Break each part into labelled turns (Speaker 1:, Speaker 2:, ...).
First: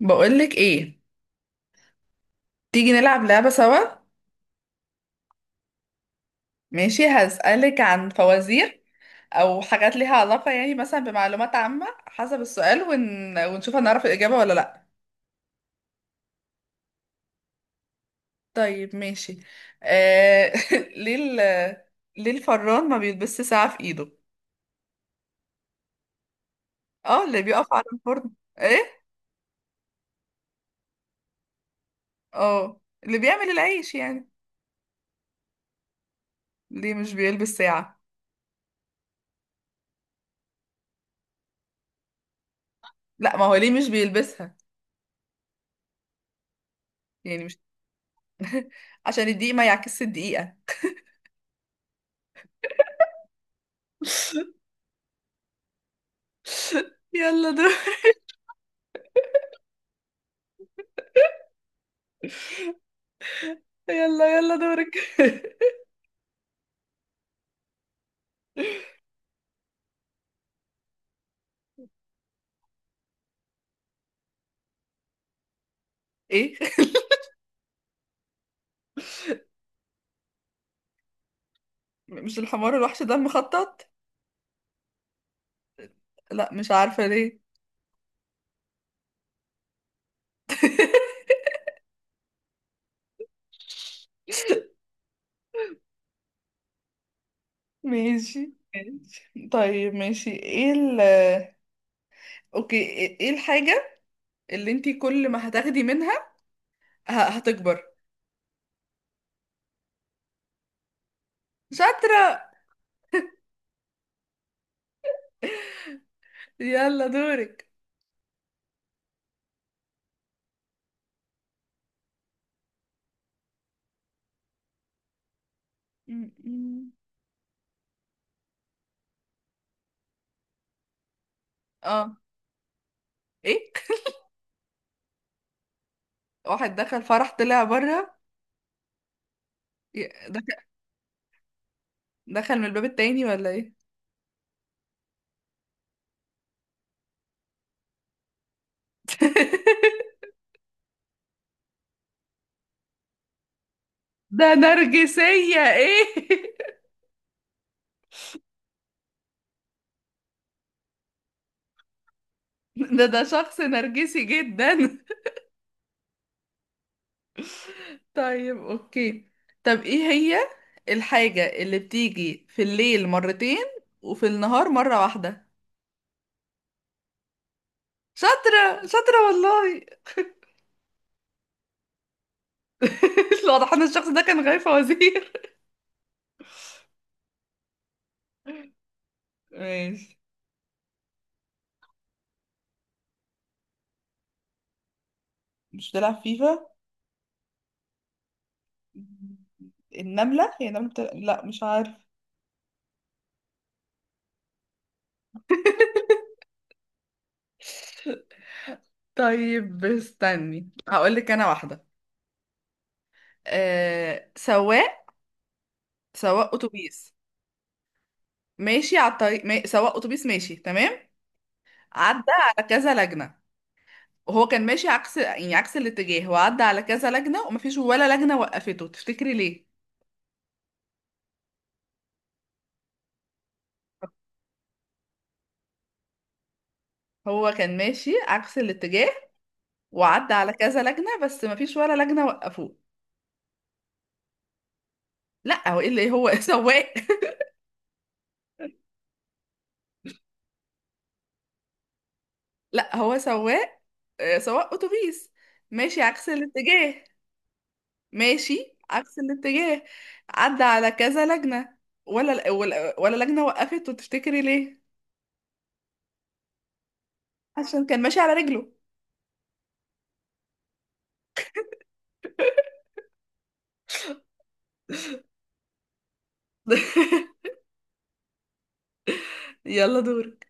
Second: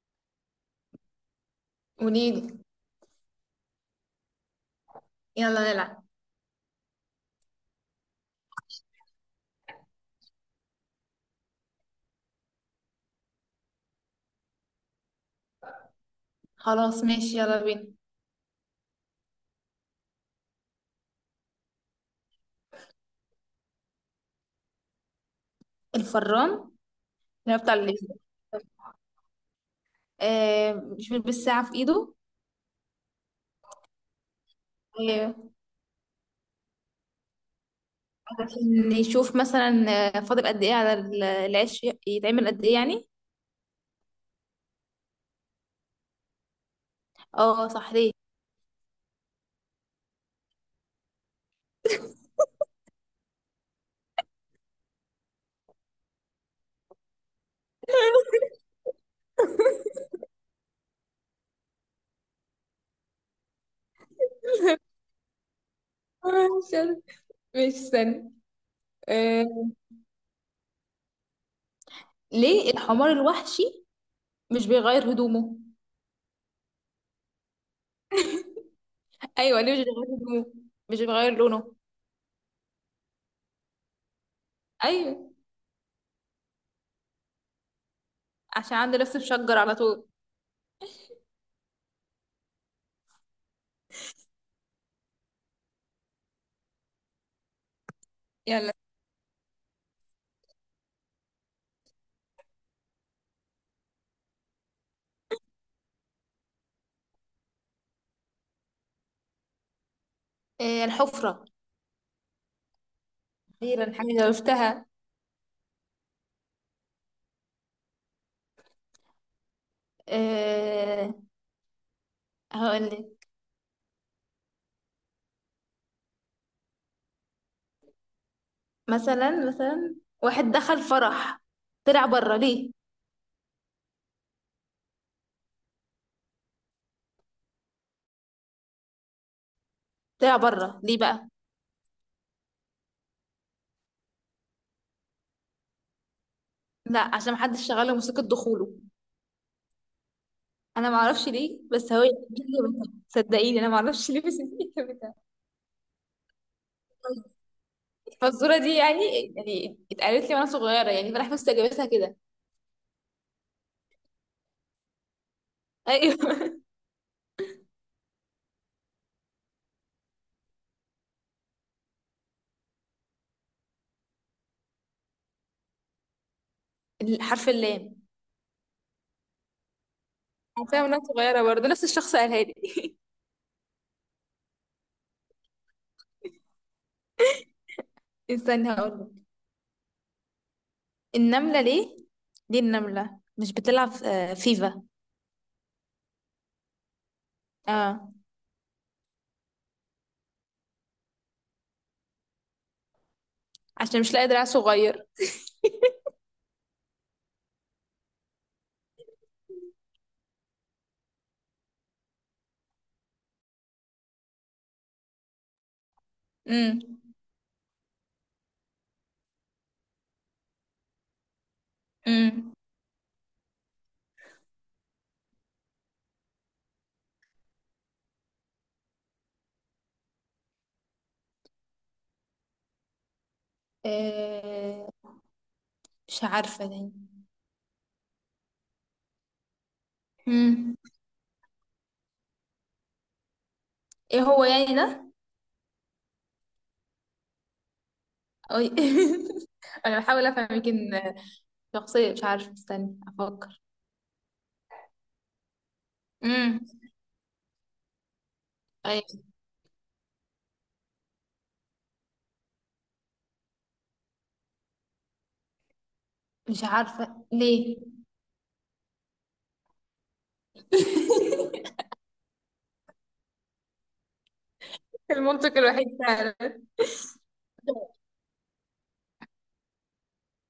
Speaker 1: بقولك ايه؟
Speaker 2: قوليلي.
Speaker 1: تيجي نلعب لعبة سوا.
Speaker 2: يلا نلعب.
Speaker 1: ماشي، هسألك عن فوازير او حاجات ليها علاقة يعني مثلا بمعلومات عامة حسب السؤال ونشوف هنعرف الإجابة ولا لا.
Speaker 2: خلاص ماشي يلا بينا.
Speaker 1: طيب ماشي. آه... ليه ال... ليه الفران ما بيلبسش ساعة في ايده؟
Speaker 2: الفران اللي
Speaker 1: اه، اللي
Speaker 2: هو
Speaker 1: بيقف
Speaker 2: بتاع
Speaker 1: على
Speaker 2: الليزر.
Speaker 1: الفرن. ايه.
Speaker 2: آه مش بالساعة في ايده.
Speaker 1: اه، اللي بيعمل العيش يعني.
Speaker 2: آه
Speaker 1: ليه مش بيلبس ساعة؟
Speaker 2: عشان يشوف مثلا آه، فاضل قد ايه على العيش يتعمل قد ايه يعني.
Speaker 1: لا، ما هو ليه مش بيلبسها؟ يعني مش...
Speaker 2: اه صح ليه.
Speaker 1: عشان الدقيقة ما يعكسش الدقيقة. يلا دور. يلا يلا دورك.
Speaker 2: مش عارف. ماشي استنى. آه ليه الحمار الوحشي مش بيغير هدومه؟
Speaker 1: ايه؟
Speaker 2: ايوه ليه مش بيغير هدومه؟ مش بيغير لونه.
Speaker 1: مش الحمار الوحش ده المخطط؟
Speaker 2: ايوه.
Speaker 1: لا مش عارفة ليه.
Speaker 2: عشان عنده لبس مشجر على طول.
Speaker 1: ماشي
Speaker 2: يلا.
Speaker 1: ماشي، طيب ماشي، ايه ال... اوكي، ايه إيه الحاجة اللي انتي كل ما هتاخدي منها هتكبر؟
Speaker 2: آه الحفرة.
Speaker 1: شاطرة.
Speaker 2: أخيرا حاجة عرفتها.
Speaker 1: يلا دورك.
Speaker 2: أه هقولك.
Speaker 1: م.
Speaker 2: مثلا واحد دخل فرح طلع
Speaker 1: اه،
Speaker 2: بره ليه.
Speaker 1: ايه؟ واحد دخل فرح طلع بره،
Speaker 2: طلع
Speaker 1: دخل
Speaker 2: بره ليه بقى.
Speaker 1: دخل من الباب التاني ولا ايه؟
Speaker 2: لا عشان محدش شغال له موسيقى دخوله. انا معرفش ليه بس هو جابتها. صدقيني انا معرفش ليه بس
Speaker 1: ده
Speaker 2: هي جابتها
Speaker 1: نرجسية ايه؟
Speaker 2: الفزوره دي يعني. يعني اتقالت لي وانا صغيره يعني، فانا بس جابتها كده.
Speaker 1: ده ده شخص نرجسي جدا.
Speaker 2: ايوه.
Speaker 1: طيب اوكي، طب ايه هي الحاجة اللي بتيجي في الليل مرتين وفي النهار مرة واحدة؟
Speaker 2: حرف اللام.
Speaker 1: شاطرة شاطرة والله.
Speaker 2: عارفاها وانا صغيره برضه نفس الشخص قالها لي.
Speaker 1: واضح ان الشخص ده كان غايب فوازير.
Speaker 2: استني هقولك.
Speaker 1: ماشي.
Speaker 2: النمله ليه، ليه النمله مش بتلعب آه، فيفا؟
Speaker 1: مش بتلعب فيفا؟
Speaker 2: اه
Speaker 1: النملة هي النملة بتلعب... لا مش عارف.
Speaker 2: عشان مش لاقي دراع صغير.
Speaker 1: طيب استني هقول لك انا واحدة. سواق، سواق
Speaker 2: امم
Speaker 1: اتوبيس ماشي على الطريق ما... سواق اتوبيس ماشي تمام، عدى
Speaker 2: امم
Speaker 1: على كذا لجنة، وهو كان ماشي عكس يعني عكس الاتجاه، وعدى على كذا لجنة، ومفيش ولا لجنة وقفته. تفتكري ليه؟
Speaker 2: آه مش عارفة يعني.
Speaker 1: هو كان ماشي عكس الاتجاه وعدى على
Speaker 2: امم
Speaker 1: كذا لجنة بس مفيش ولا لجنة وقفوه.
Speaker 2: ايه هو يعني ده؟
Speaker 1: لا هو ايه اللي هو سواق.
Speaker 2: أو- انا بحاول افهم، يمكن شخصية، مش عارفة
Speaker 1: لا
Speaker 2: استني
Speaker 1: هو
Speaker 2: افكر.
Speaker 1: سواق، آه، سواق اتوبيس ماشي عكس
Speaker 2: امم
Speaker 1: الاتجاه، ماشي
Speaker 2: أي.
Speaker 1: عكس الاتجاه، عدى على كذا لجنة ولا لجنة وقفته. تفتكري ليه؟
Speaker 2: مش عارفة ليه.
Speaker 1: عشان كان ماشي على رجله.
Speaker 2: المنطق الوحيد فعلا.
Speaker 1: يلا دورك.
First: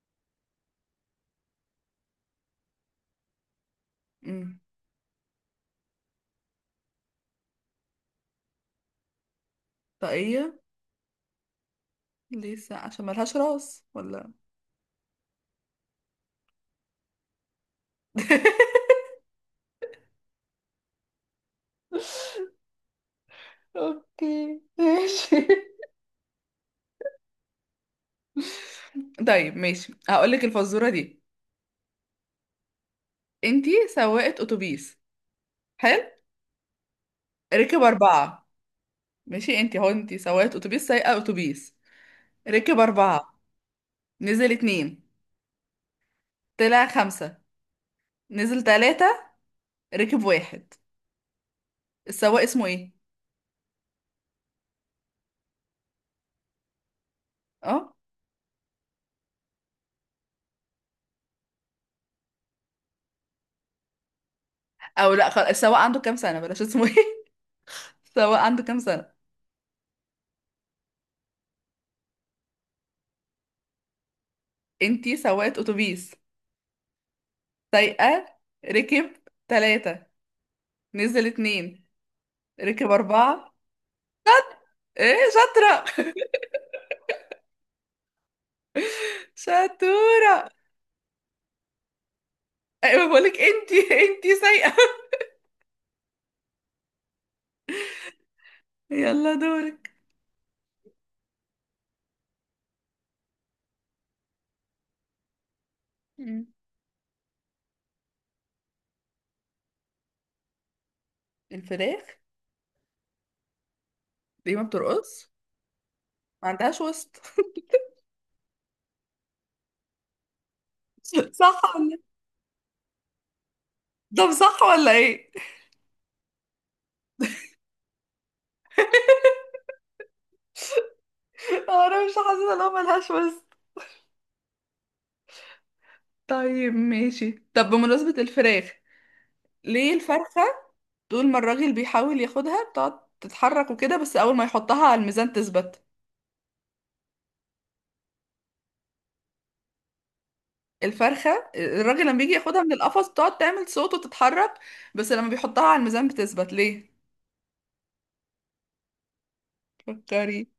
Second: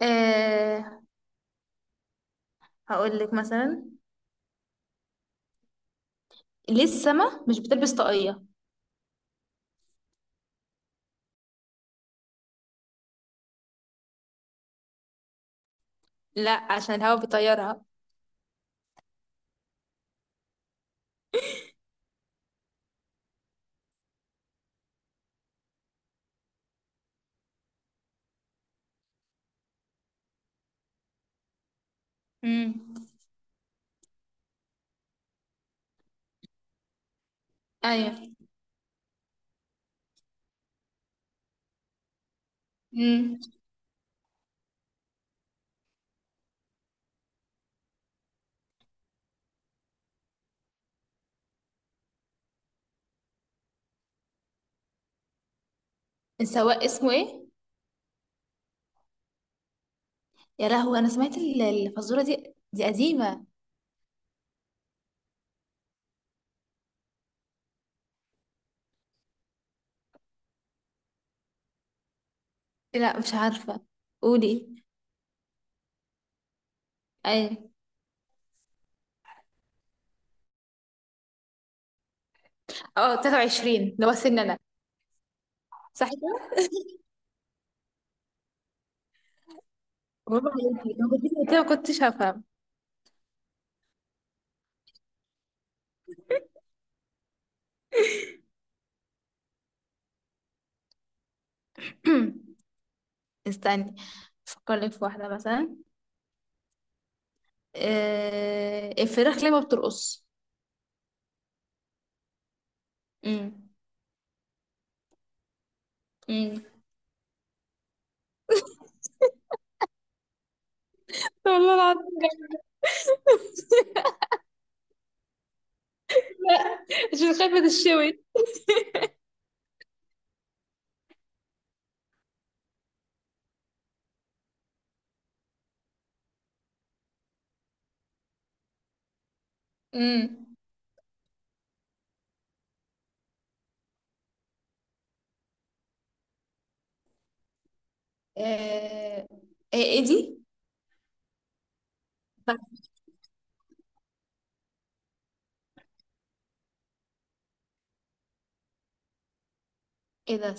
Speaker 2: آه هقول لك مثلا
Speaker 1: مم.
Speaker 2: ليه السما مش بتلبس طاقية؟
Speaker 1: طاقية؟ ليه الساعة عشان ملهاش راس ولا؟
Speaker 2: لا عشان الهوا بيطيرها.
Speaker 1: اوكي ماشي. طيب ماشي هقولك الفزورة دي.
Speaker 2: امم
Speaker 1: انتي سواقة اتوبيس، حلو، ركب
Speaker 2: ايوه.
Speaker 1: اربعة. ماشي، انتي هو انتي سواقة اتوبيس، سايقة اتوبيس، ركب اربعة،
Speaker 2: امم
Speaker 1: نزل اتنين، طلع خمسة، نزل تلاتة، ركب واحد. السواق اسمه ايه؟
Speaker 2: السواق اسمه ايه؟
Speaker 1: اه.
Speaker 2: يا لهوي، انا سمعت الفزوره دي، دي قديمه.
Speaker 1: او لا السواق عنده كام سنة، بلاش اسمه ايه. السواق عنده كام سنة؟
Speaker 2: إيه لا مش عارفه. قولي.
Speaker 1: انتي سواقة اتوبيس،
Speaker 2: اي.
Speaker 1: سايقة، ركب تلاتة، نزل اتنين، ركب
Speaker 2: اه
Speaker 1: أربعة.
Speaker 2: 23 ده هو سننا.
Speaker 1: ايه شاطرة.
Speaker 2: صح كده. برافو
Speaker 1: شطورة.
Speaker 2: عليكي، لو كنت قلت كده ما كنتش هفهم.
Speaker 1: ايوه، بقولك انتي، انتي سايقة. يلا دورك.
Speaker 2: استني افكر لك في واحده مثلا.
Speaker 1: مم.
Speaker 2: آه... الفراخ ليه ما بترقص؟
Speaker 1: الفراخ
Speaker 2: امم
Speaker 1: ليه ما بترقص؟ ما
Speaker 2: امم
Speaker 1: عندهاش وسط.
Speaker 2: والله
Speaker 1: صح ولا؟
Speaker 2: العظيم جميلة.
Speaker 1: طب صح ولا ايه؟
Speaker 2: عشان خايفه تشوي.
Speaker 1: انا مش حاسة ان هو ملهاش وسط. طيب ماشي، طب بمناسبة الفراخ، ليه الفرخة
Speaker 2: امم
Speaker 1: طول ما الراجل بيحاول ياخدها بتقعد تتحرك وكده، بس اول ما يحطها على الميزان تثبت؟
Speaker 2: آه... ايه إيه دي؟
Speaker 1: الفرخة الراجل لما بيجي
Speaker 2: طيب،
Speaker 1: ياخدها من القفص بتقعد تعمل صوت وتتحرك، بس لما بيحطها على الميزان بتثبت ليه؟
Speaker 2: ايه
Speaker 1: فكري.
Speaker 2: ده؟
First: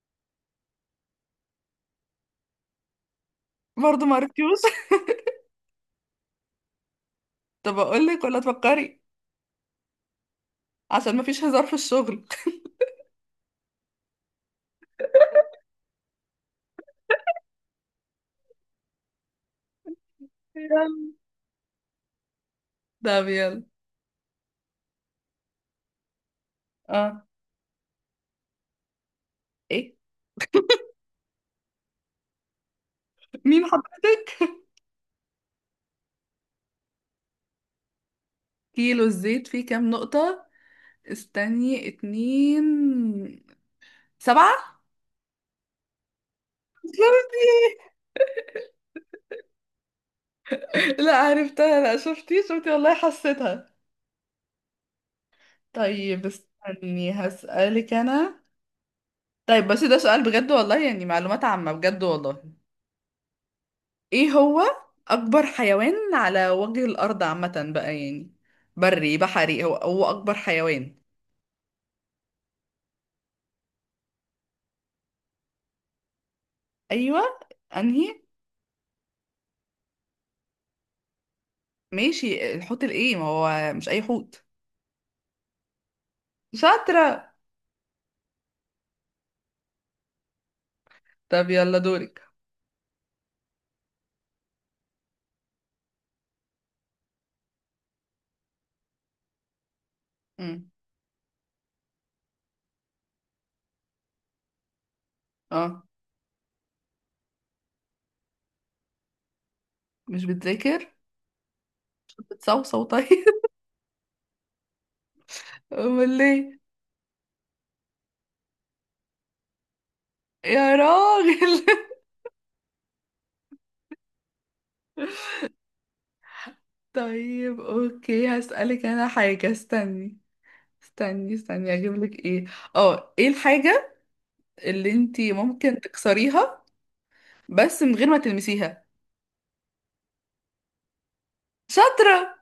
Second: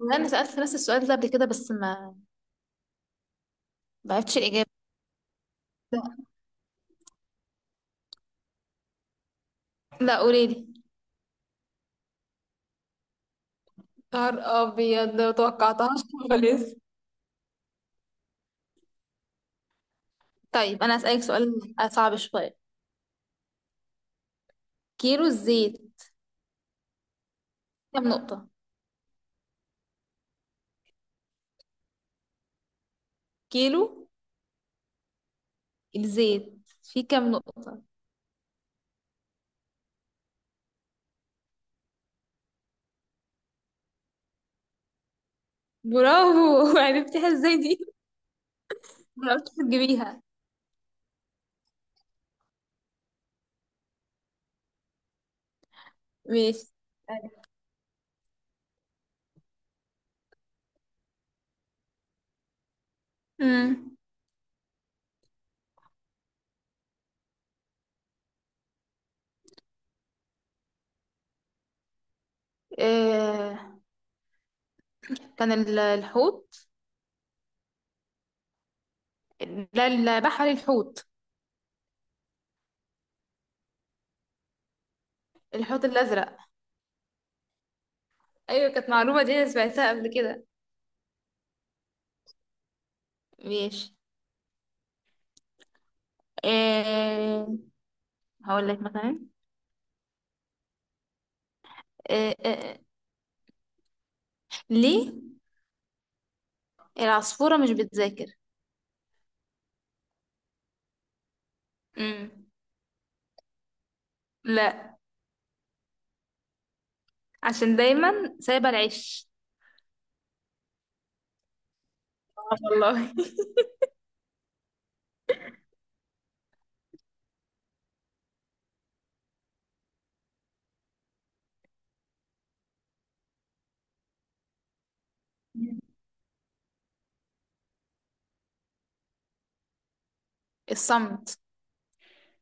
Speaker 2: والله انا سألت نفس السؤال ده قبل كده بس ما،
Speaker 1: برضه
Speaker 2: ما
Speaker 1: ما
Speaker 2: عرفتش
Speaker 1: عرفتيوش.
Speaker 2: الإجابة.
Speaker 1: طب اقول لك ولا تفكري؟
Speaker 2: لا قوليلي.
Speaker 1: عشان ما فيش هزار في الشغل.
Speaker 2: نهار ابيض ما توقعتهاش خالص. طيب
Speaker 1: يلا.
Speaker 2: انا هسألك سؤال صعب شوية.
Speaker 1: طب يلا.
Speaker 2: كيلو الزيت
Speaker 1: اه.
Speaker 2: كام نقطة؟
Speaker 1: ايه، مين
Speaker 2: كيلو
Speaker 1: حضرتك؟
Speaker 2: الزيت فيه كام نقطة؟
Speaker 1: كيلو الزيت فيه كام نقطة؟ استني. اتنين. سبعة.
Speaker 2: برافو. عرفتيها ازاي
Speaker 1: شفتي؟
Speaker 2: دي؟ عرفت تجيبيها.
Speaker 1: لا عرفتها، لا شفتي شفتي والله حسيتها. طيب
Speaker 2: ماشي.
Speaker 1: استني هسألك انا. طيب بس ده سؤال بجد والله، يعني معلومات عامة بجد والله.
Speaker 2: امم
Speaker 1: ايه هو اكبر حيوان على وجه الارض؟ عامة بقى يعني، بري بحري، هو هو اكبر حيوان.
Speaker 2: آه كان الحوت.
Speaker 1: ايوه. انهي؟
Speaker 2: لا البحر الحوت.
Speaker 1: ماشي الحوت الايه، ما هو مش اي حوت.
Speaker 2: الحوت الأزرق.
Speaker 1: شاطرة.
Speaker 2: أيوة، كانت معلومة دي أنا سمعتها قبل كده.
Speaker 1: طب يلا دورك.
Speaker 2: ماشي. آه هقول لك مثلا.
Speaker 1: امم
Speaker 2: آه آه آه. ليه
Speaker 1: اه،
Speaker 2: العصفورة مش بتذاكر؟
Speaker 1: مش بتذاكر؟
Speaker 2: امم
Speaker 1: بتصوصو طيب.
Speaker 2: لا
Speaker 1: امال ليه؟
Speaker 2: عشان دايما سايبة العش.
Speaker 1: يا راجل.
Speaker 2: آه والله.
Speaker 1: طيب اوكي هسألك انا حاجة، استني استني استني اجيب لك ايه. اه، ايه الحاجة اللي انتي ممكن تكسريها بس من غير ما تلمسيها؟
Speaker 2: الصمت.
Speaker 1: شاطرة.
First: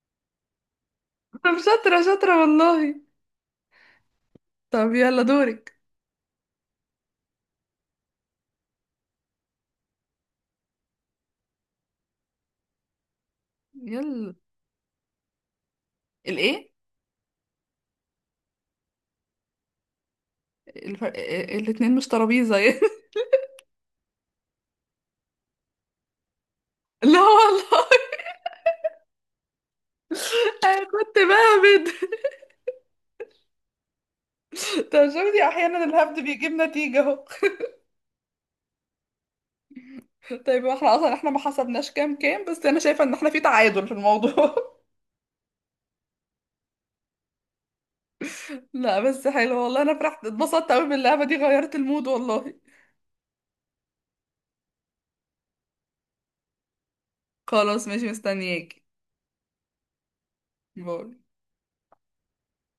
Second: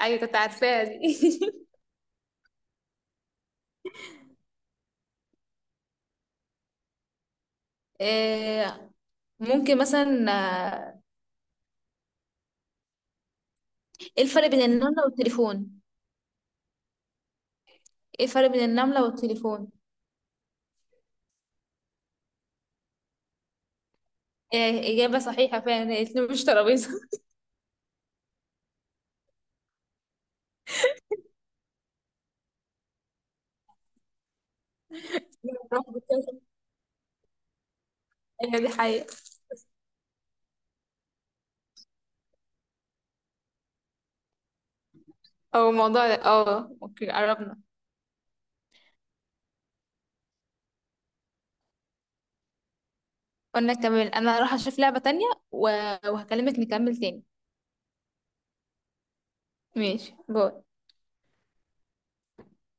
Speaker 2: ايوه كنت عارفاها دي.
Speaker 1: طب شاطرة شاطرة والله. طب يلا دورك.
Speaker 2: آه ممكن مثلا آه، ايه
Speaker 1: يلا.
Speaker 2: الفرق بين النملة والتليفون؟
Speaker 1: الايه؟
Speaker 2: ايه الفرق بين النملة والتليفون؟
Speaker 1: الفرق... الاتنين مش ترابيزة يعني.
Speaker 2: إيه، إجابة صحيحة فعلا. هي الاتنين مش ترابيزة.
Speaker 1: لا والله انا كنت بهبد. طب شفتي احيانا الهبد بيجيب نتيجة اهو.
Speaker 2: هي دي حقيقة.
Speaker 1: طيب احنا اصلا احنا ما حسبناش كام كام، بس انا شايفة ان احنا في تعادل في الموضوع.
Speaker 2: أو الموضوع ده اه اوكي قربنا.
Speaker 1: لا بس حلو والله، انا فرحت اتبسطت قوي باللعبة دي، غيرت المود والله.
Speaker 2: قلنا كمان انا هروح اشوف لعبة تانية و- وهكلمك نكمل تاني.
Speaker 1: خلاص ماشي مستنياكي.
Speaker 2: ماشي، باي.
Speaker 1: باي.